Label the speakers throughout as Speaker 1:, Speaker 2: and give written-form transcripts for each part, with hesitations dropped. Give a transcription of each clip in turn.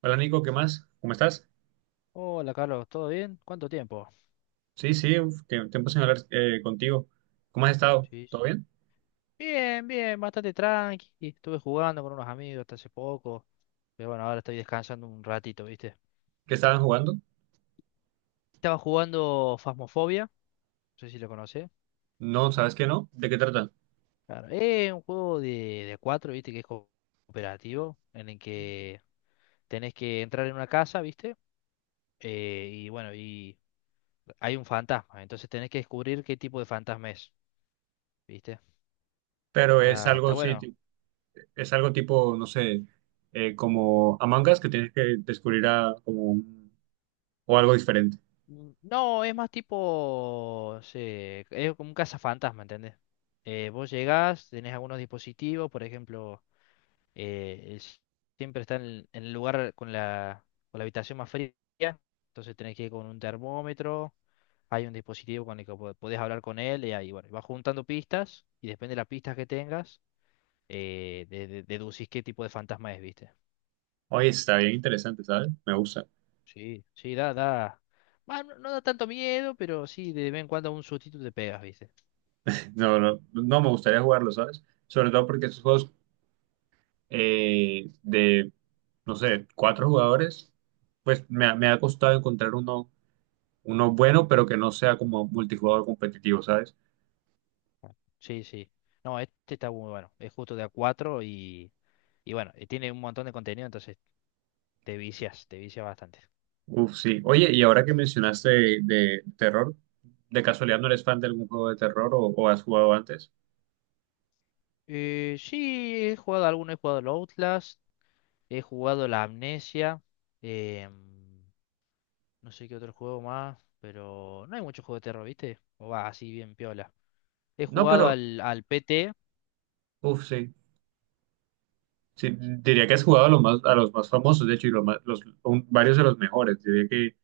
Speaker 1: Hola Nico, ¿qué más? ¿Cómo estás?
Speaker 2: Hola Carlos, ¿todo bien? ¿Cuánto tiempo?
Speaker 1: Sí, sí, uf, que tiempo sin hablar contigo. ¿Cómo has estado?
Speaker 2: Sí,
Speaker 1: ¿Todo
Speaker 2: sí.
Speaker 1: bien?
Speaker 2: Bien, bien, bastante tranqui. Estuve jugando con unos amigos hasta hace poco. Pero bueno, ahora estoy descansando un ratito, ¿viste?
Speaker 1: ¿Qué estaban jugando?
Speaker 2: Estaba jugando Phasmophobia, no sé si lo conocés.
Speaker 1: No, ¿sabes qué no? ¿De qué tratan?
Speaker 2: Claro, es un juego de cuatro, ¿viste? Que es cooperativo, en el que tenés que entrar en una casa, ¿viste? Y bueno, y hay un fantasma, entonces tenés que descubrir qué tipo de fantasma es, ¿viste?
Speaker 1: Pero es
Speaker 2: Está
Speaker 1: algo, sí,
Speaker 2: bueno.
Speaker 1: es algo tipo, no sé, como Among Us que tienes que descubrir a, o algo diferente.
Speaker 2: No, es más tipo. Es como un cazafantasma, ¿entendés? Vos llegás, tenés algunos dispositivos, por ejemplo, eh, es- siempre está en el lugar con la habitación más fría, entonces tenés que ir con un termómetro, hay un dispositivo con el que podés hablar con él, y ahí, bueno, vas juntando pistas, y depende de las pistas que tengas, deducís qué tipo de fantasma es, ¿viste?
Speaker 1: Oye, está bien interesante, ¿sabes? Me gusta.
Speaker 2: Sí, sí, da, da. Bueno no, no da tanto miedo, pero sí, de vez en cuando un sustito te pegas, ¿viste?
Speaker 1: No, no, no me gustaría jugarlo, ¿sabes? Sobre todo porque estos juegos eh, de, no sé, cuatro jugadores, pues me ha costado encontrar uno bueno, pero que no sea como multijugador competitivo, ¿sabes?
Speaker 2: Sí, sí. No, este está muy bueno. Es justo de a 4 y bueno, y tiene un montón de contenido, entonces te vicias bastante.
Speaker 1: Uf, sí. Oye, y ahora que mencionaste de terror, ¿de casualidad no eres fan de algún juego de terror o has jugado antes?
Speaker 2: Sí, he jugado alguno, he jugado el Outlast, he jugado la Amnesia, em, no sé qué otro juego más, pero no hay mucho juego de terror, ¿viste? O va así bien piola. He
Speaker 1: No,
Speaker 2: jugado
Speaker 1: pero,
Speaker 2: al, al PT.
Speaker 1: uf, sí. Sí, diría que has jugado a los más famosos, de hecho, y los más- los, un- varios de los mejores. Diría que,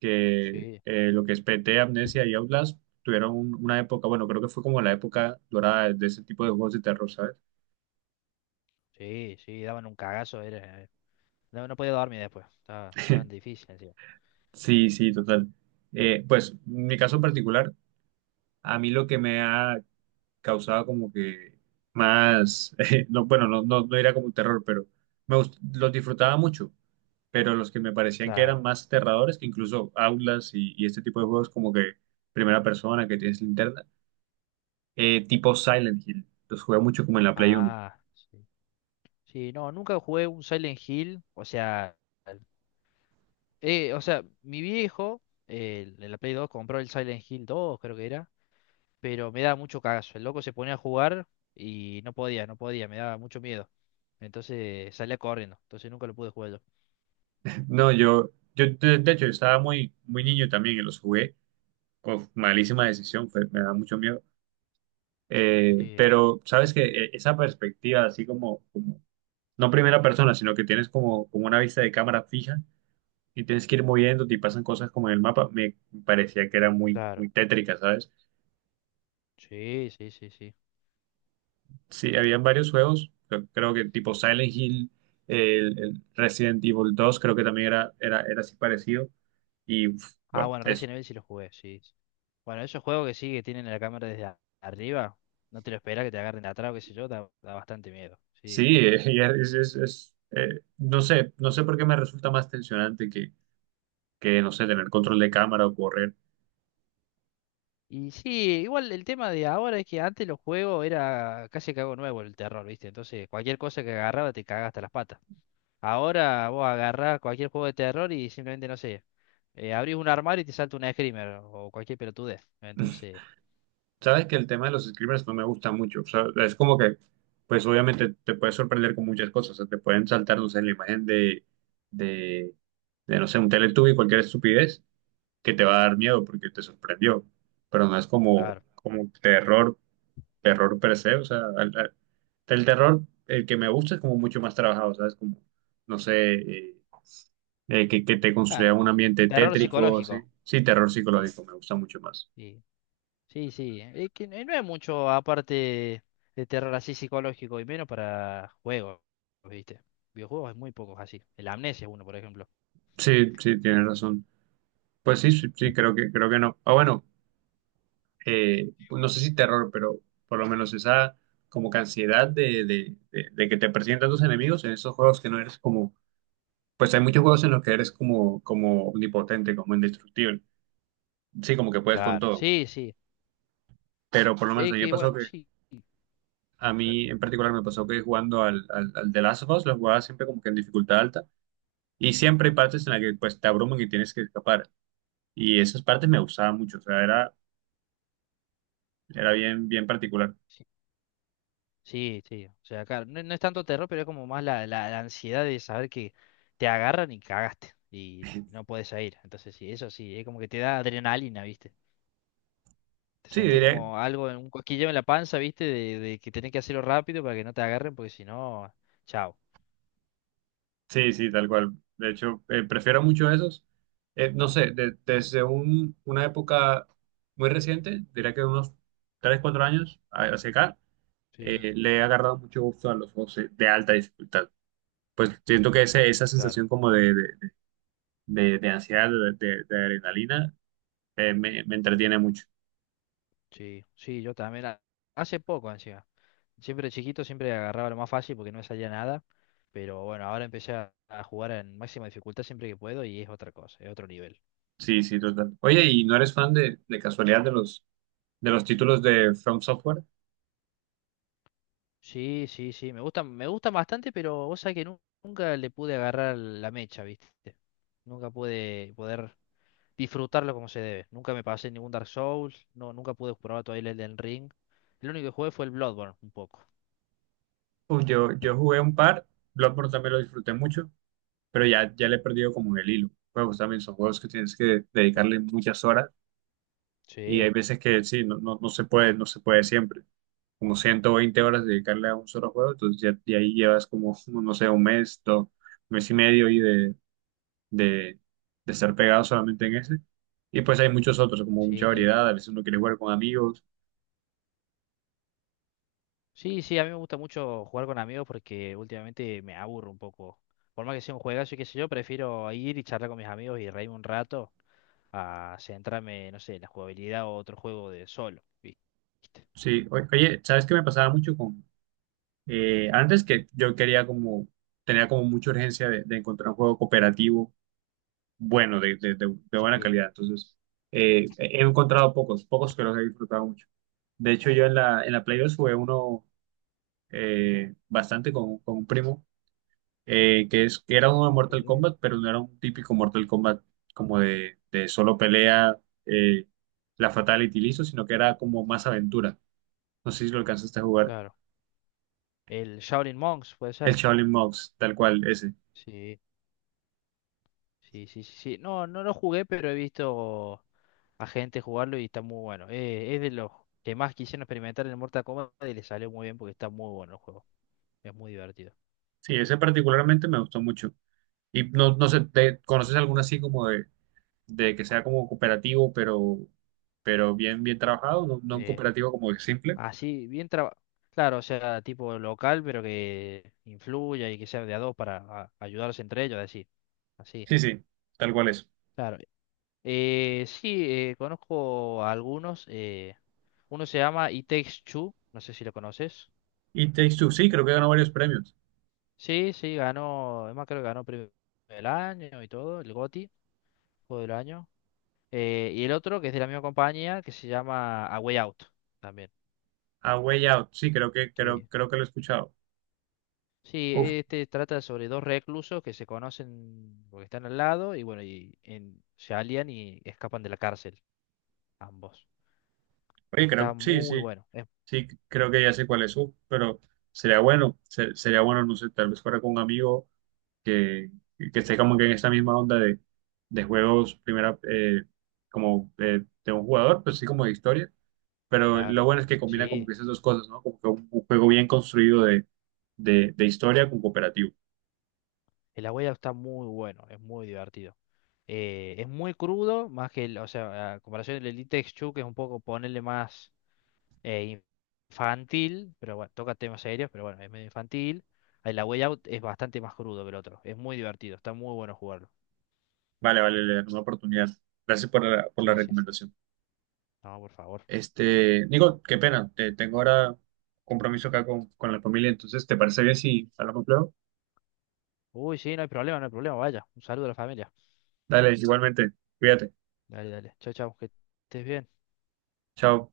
Speaker 1: que
Speaker 2: Sí,
Speaker 1: lo que es PT, Amnesia y Outlast tuvieron una época, bueno, creo que fue como la época dorada de ese tipo de juegos de terror, ¿sabes?
Speaker 2: sí, sí, daban un cagazo, era, no, no podía dormir después, estaba, estaban difíciles, encima.
Speaker 1: Sí, sí, total. En mi caso en particular, a mí lo que me ha causaba como que más, no, bueno, no, no, no era como un terror, pero los disfrutaba mucho, pero los que me parecían que
Speaker 2: Claro.
Speaker 1: eran más aterradores, que incluso Aulas y este tipo de juegos como que primera persona que tienes linterna, tipo Silent Hill, los jugué mucho como en la Play uno.
Speaker 2: Ah, sí. Sí, no, nunca jugué un Silent Hill. O sea, mi viejo, en la Play 2, compró el Silent Hill 2, creo que era. Pero me daba mucho cagazo. El loco se ponía a jugar y no podía, no podía, me daba mucho miedo. Entonces salía corriendo. Entonces nunca lo pude jugar yo.
Speaker 1: No, yo, de hecho, yo estaba muy, muy niño también y los jugué. Uf, malísima decisión, me da mucho miedo.
Speaker 2: Sí,
Speaker 1: Pero sabes que esa perspectiva, así como no primera persona, sino que tienes como una vista de cámara fija y tienes que ir moviéndote y pasan cosas como en el mapa, me parecía que era muy,
Speaker 2: claro.
Speaker 1: muy tétrica, ¿sabes?
Speaker 2: Sí, sí, sí, sí.
Speaker 1: Sí, habían varios juegos, creo que tipo Silent Hill, el Resident Evil 2 creo que también era así parecido. Y uf,
Speaker 2: Ah,
Speaker 1: bueno,
Speaker 2: bueno,
Speaker 1: es,
Speaker 2: Resident Evil sí lo jugué, sí, sí. Bueno, esos juegos que sí, que tienen la cámara desde arriba, no te lo esperas que te agarren de atrás o qué sé yo, da, da bastante miedo. Sí,
Speaker 1: sí, es, no sé, no sé por qué me resulta más tensionante que, no sé, tener control de cámara o correr.
Speaker 2: y sí, igual el tema de ahora es que antes los juegos era casi que algo nuevo el terror, ¿viste? Entonces cualquier cosa que agarraba te cagaba hasta las patas. Ahora vos agarrás cualquier juego de terror y simplemente, no sé, abrís un armario y te salta un screamer o cualquier pelotudez. Entonces,
Speaker 1: Sabes que el tema de los screamers no me gusta mucho. O sea, es como que, pues obviamente te puedes sorprender con muchas cosas. O sea, te pueden saltar, no sé, la imagen de, de, no sé, un Teletubby, cualquier estupidez, que te va a dar miedo porque te sorprendió. Pero no es como,
Speaker 2: claro,
Speaker 1: como terror, terror per se. O sea, el terror, el que me gusta es como mucho más trabajado, ¿sabes? Como, no sé, que te construya
Speaker 2: claro.
Speaker 1: un ambiente
Speaker 2: Terror
Speaker 1: tétrico, así.
Speaker 2: psicológico.
Speaker 1: Sí, terror
Speaker 2: Sí,
Speaker 1: psicológico me gusta mucho más.
Speaker 2: sí, sí, sí. Es que no hay mucho aparte de terror así psicológico y menos para juegos, ¿viste? Videojuegos hay muy pocos así. El Amnesia es uno, por ejemplo.
Speaker 1: Sí, sí, tienes razón. Pues sí, sí, sí, creo que no. Ah, bueno, pues no sé si terror, pero por lo menos esa como que ansiedad de que te presentan tus enemigos en esos juegos que no eres como, pues hay muchos juegos en los que eres como, como omnipotente, como indestructible. Sí, como que puedes con
Speaker 2: Claro,
Speaker 1: todo.
Speaker 2: sí, sí.
Speaker 1: Pero por lo menos a
Speaker 2: Es
Speaker 1: mí me
Speaker 2: que
Speaker 1: pasó
Speaker 2: bueno,
Speaker 1: que,
Speaker 2: sí,
Speaker 1: a
Speaker 2: eh,
Speaker 1: mí en particular me pasó que jugando al The Last of Us, lo jugaba siempre como que en dificultad alta. Y siempre hay partes en las que pues te abruman y tienes que escapar. Y esas partes me gustaban mucho, o sea, era, era bien, bien particular.
Speaker 2: sí, sí, sí. O sea, claro, no, no es tanto terror, pero es como más la ansiedad de saber que te agarran y cagaste y no puedes salir. Entonces, sí, eso sí, es como que te da adrenalina, ¿viste? Te
Speaker 1: Sí,
Speaker 2: sentís
Speaker 1: diría,
Speaker 2: como algo, en un cosquilleo en la panza, ¿viste? De que tenés que hacerlo rápido para que no te agarren, porque si no, chao.
Speaker 1: sí, sí, tal cual. De hecho, prefiero mucho esos. No sé, desde una época muy reciente, diría que unos 3, 4 años hacia acá,
Speaker 2: Sí,
Speaker 1: le he agarrado mucho gusto a los juegos de alta dificultad. Pues siento que esa
Speaker 2: claro,
Speaker 1: sensación como de ansiedad, de adrenalina, me entretiene mucho.
Speaker 2: sí, sí, yo también. Hace poco, así. Siempre chiquito, siempre agarraba lo más fácil porque no me salía nada. Pero bueno, ahora empecé a jugar en máxima dificultad siempre que puedo y es otra cosa, es otro nivel.
Speaker 1: Sí, sí, total. Oye, ¿y no eres fan de casualidad de los títulos de From Software?
Speaker 2: Sí, sí, sí, me gustan bastante, pero vos sabés que nunca le pude agarrar la mecha, ¿viste? Nunca pude poder disfrutarlo como se debe. Nunca me pasé ningún Dark Souls, no, nunca pude probar todavía el Elden Ring. El único que jugué fue el Bloodborne, un poco.
Speaker 1: Uf, yo jugué un par, Bloodborne también lo disfruté mucho. Pero ya le he perdido como el hilo. Juegos también son juegos que tienes que
Speaker 2: Claro.
Speaker 1: dedicarle muchas horas y hay
Speaker 2: Sí,
Speaker 1: veces que sí, no, no, no se puede, no se puede siempre. Como 120 horas dedicarle a un solo juego, entonces ya, de ahí llevas como, no sé, un mes, dos, mes y medio y de, de estar pegado solamente en ese. Y pues hay muchos otros, como mucha
Speaker 2: sí.
Speaker 1: variedad, a veces uno quiere jugar con amigos.
Speaker 2: Sí, sí, a mí me gusta mucho jugar con amigos porque últimamente me aburro un poco. Por más que sea un juegazo y qué sé yo, prefiero ir y charlar con mis amigos y reírme un rato a centrarme, no sé, en la jugabilidad o otro juego de solo, ¿viste?
Speaker 1: Sí, oye, ¿sabes qué me pasaba mucho con... antes que yo quería como, tenía como mucha urgencia de encontrar un juego cooperativo bueno, de buena
Speaker 2: Sí,
Speaker 1: calidad. Entonces, he encontrado pocos, pocos que los he disfrutado mucho. De hecho, yo en la Play 2 jugué uno bastante con un primo, que era uno de Mortal
Speaker 2: sí,
Speaker 1: Kombat, pero no era un típico Mortal Kombat como de solo pelea, eh, la Fatality listo, sino que era como más aventura. No sé si lo alcanzaste a jugar.
Speaker 2: claro. El Shaolin Monks, puede
Speaker 1: El
Speaker 2: ser.
Speaker 1: Shaolin Monks, tal cual, ese.
Speaker 2: Sí, sí, sí, sí, sí. No, no lo jugué, pero he visto a gente jugarlo y está muy bueno. Es de los que más quisieron experimentar en el Mortal Kombat y le salió muy bien porque está muy bueno el juego. Es muy divertido.
Speaker 1: Sí, ese particularmente me gustó mucho. Y no, no sé, ¿te conoces alguno así como de que sea como cooperativo, pero bien, bien trabajado, no, no un
Speaker 2: Sí.
Speaker 1: cooperativo como simple.
Speaker 2: Así, bien trabajado. Claro, o sea, tipo local, pero que influya y que sea de a dos para ayudarse entre ellos, así. Así,
Speaker 1: Sí, sí, tal cual es.
Speaker 2: claro. Sí, conozco a algunos. Uno se llama It Takes Two, no sé si lo conoces.
Speaker 1: Y Takes Two, sí, creo que ganó varios premios.
Speaker 2: Sí, sí, ganó, además creo que ganó premio del año y todo, el GOTY, juego del año. Y el otro, que es de la misma compañía, que se llama A Way Out, también.
Speaker 1: A Way Out, sí, creo que, creo,
Speaker 2: Que
Speaker 1: creo que lo he escuchado.
Speaker 2: sí,
Speaker 1: Uf,
Speaker 2: este trata sobre dos reclusos que se conocen porque están al lado y bueno, y se alían y escapan de la cárcel, ambos.
Speaker 1: oye,
Speaker 2: Está
Speaker 1: creo, sí,
Speaker 2: muy
Speaker 1: sí,
Speaker 2: bueno, es
Speaker 1: sí, creo que ya sé cuál es. Uf, pero sería bueno, sería bueno, no sé, tal vez fuera con un amigo que, que esté como que en esta misma onda de juegos, primera, como de un jugador, pues sí, como de historia, pero
Speaker 2: claro.
Speaker 1: lo bueno es que combina como
Speaker 2: Sí,
Speaker 1: que esas dos cosas, ¿no? Como que un juego bien construido de historia con cooperativo.
Speaker 2: el abuelo está muy bueno, es muy divertido. Es muy crudo, más que, o sea, a comparación del Elite Exchu, que es un poco ponerle más eh, infantil, pero bueno, toca temas serios, pero bueno, es medio infantil. El la Way Out es bastante más crudo que el otro, es muy divertido, está muy bueno jugarlo.
Speaker 1: Vale, vale, le daré una oportunidad. Gracias por la
Speaker 2: Sí, sí, sí.
Speaker 1: recomendación.
Speaker 2: No, por favor.
Speaker 1: Este, Nico, qué pena, te, tengo ahora compromiso acá con la familia, entonces, ¿te parece bien si hablamos luego?
Speaker 2: Uy, sí, no hay problema, no hay problema, vaya. Un saludo a la familia.
Speaker 1: Dale, igualmente, cuídate,
Speaker 2: Dale, dale. Chao, chao, que estés bien.
Speaker 1: chao.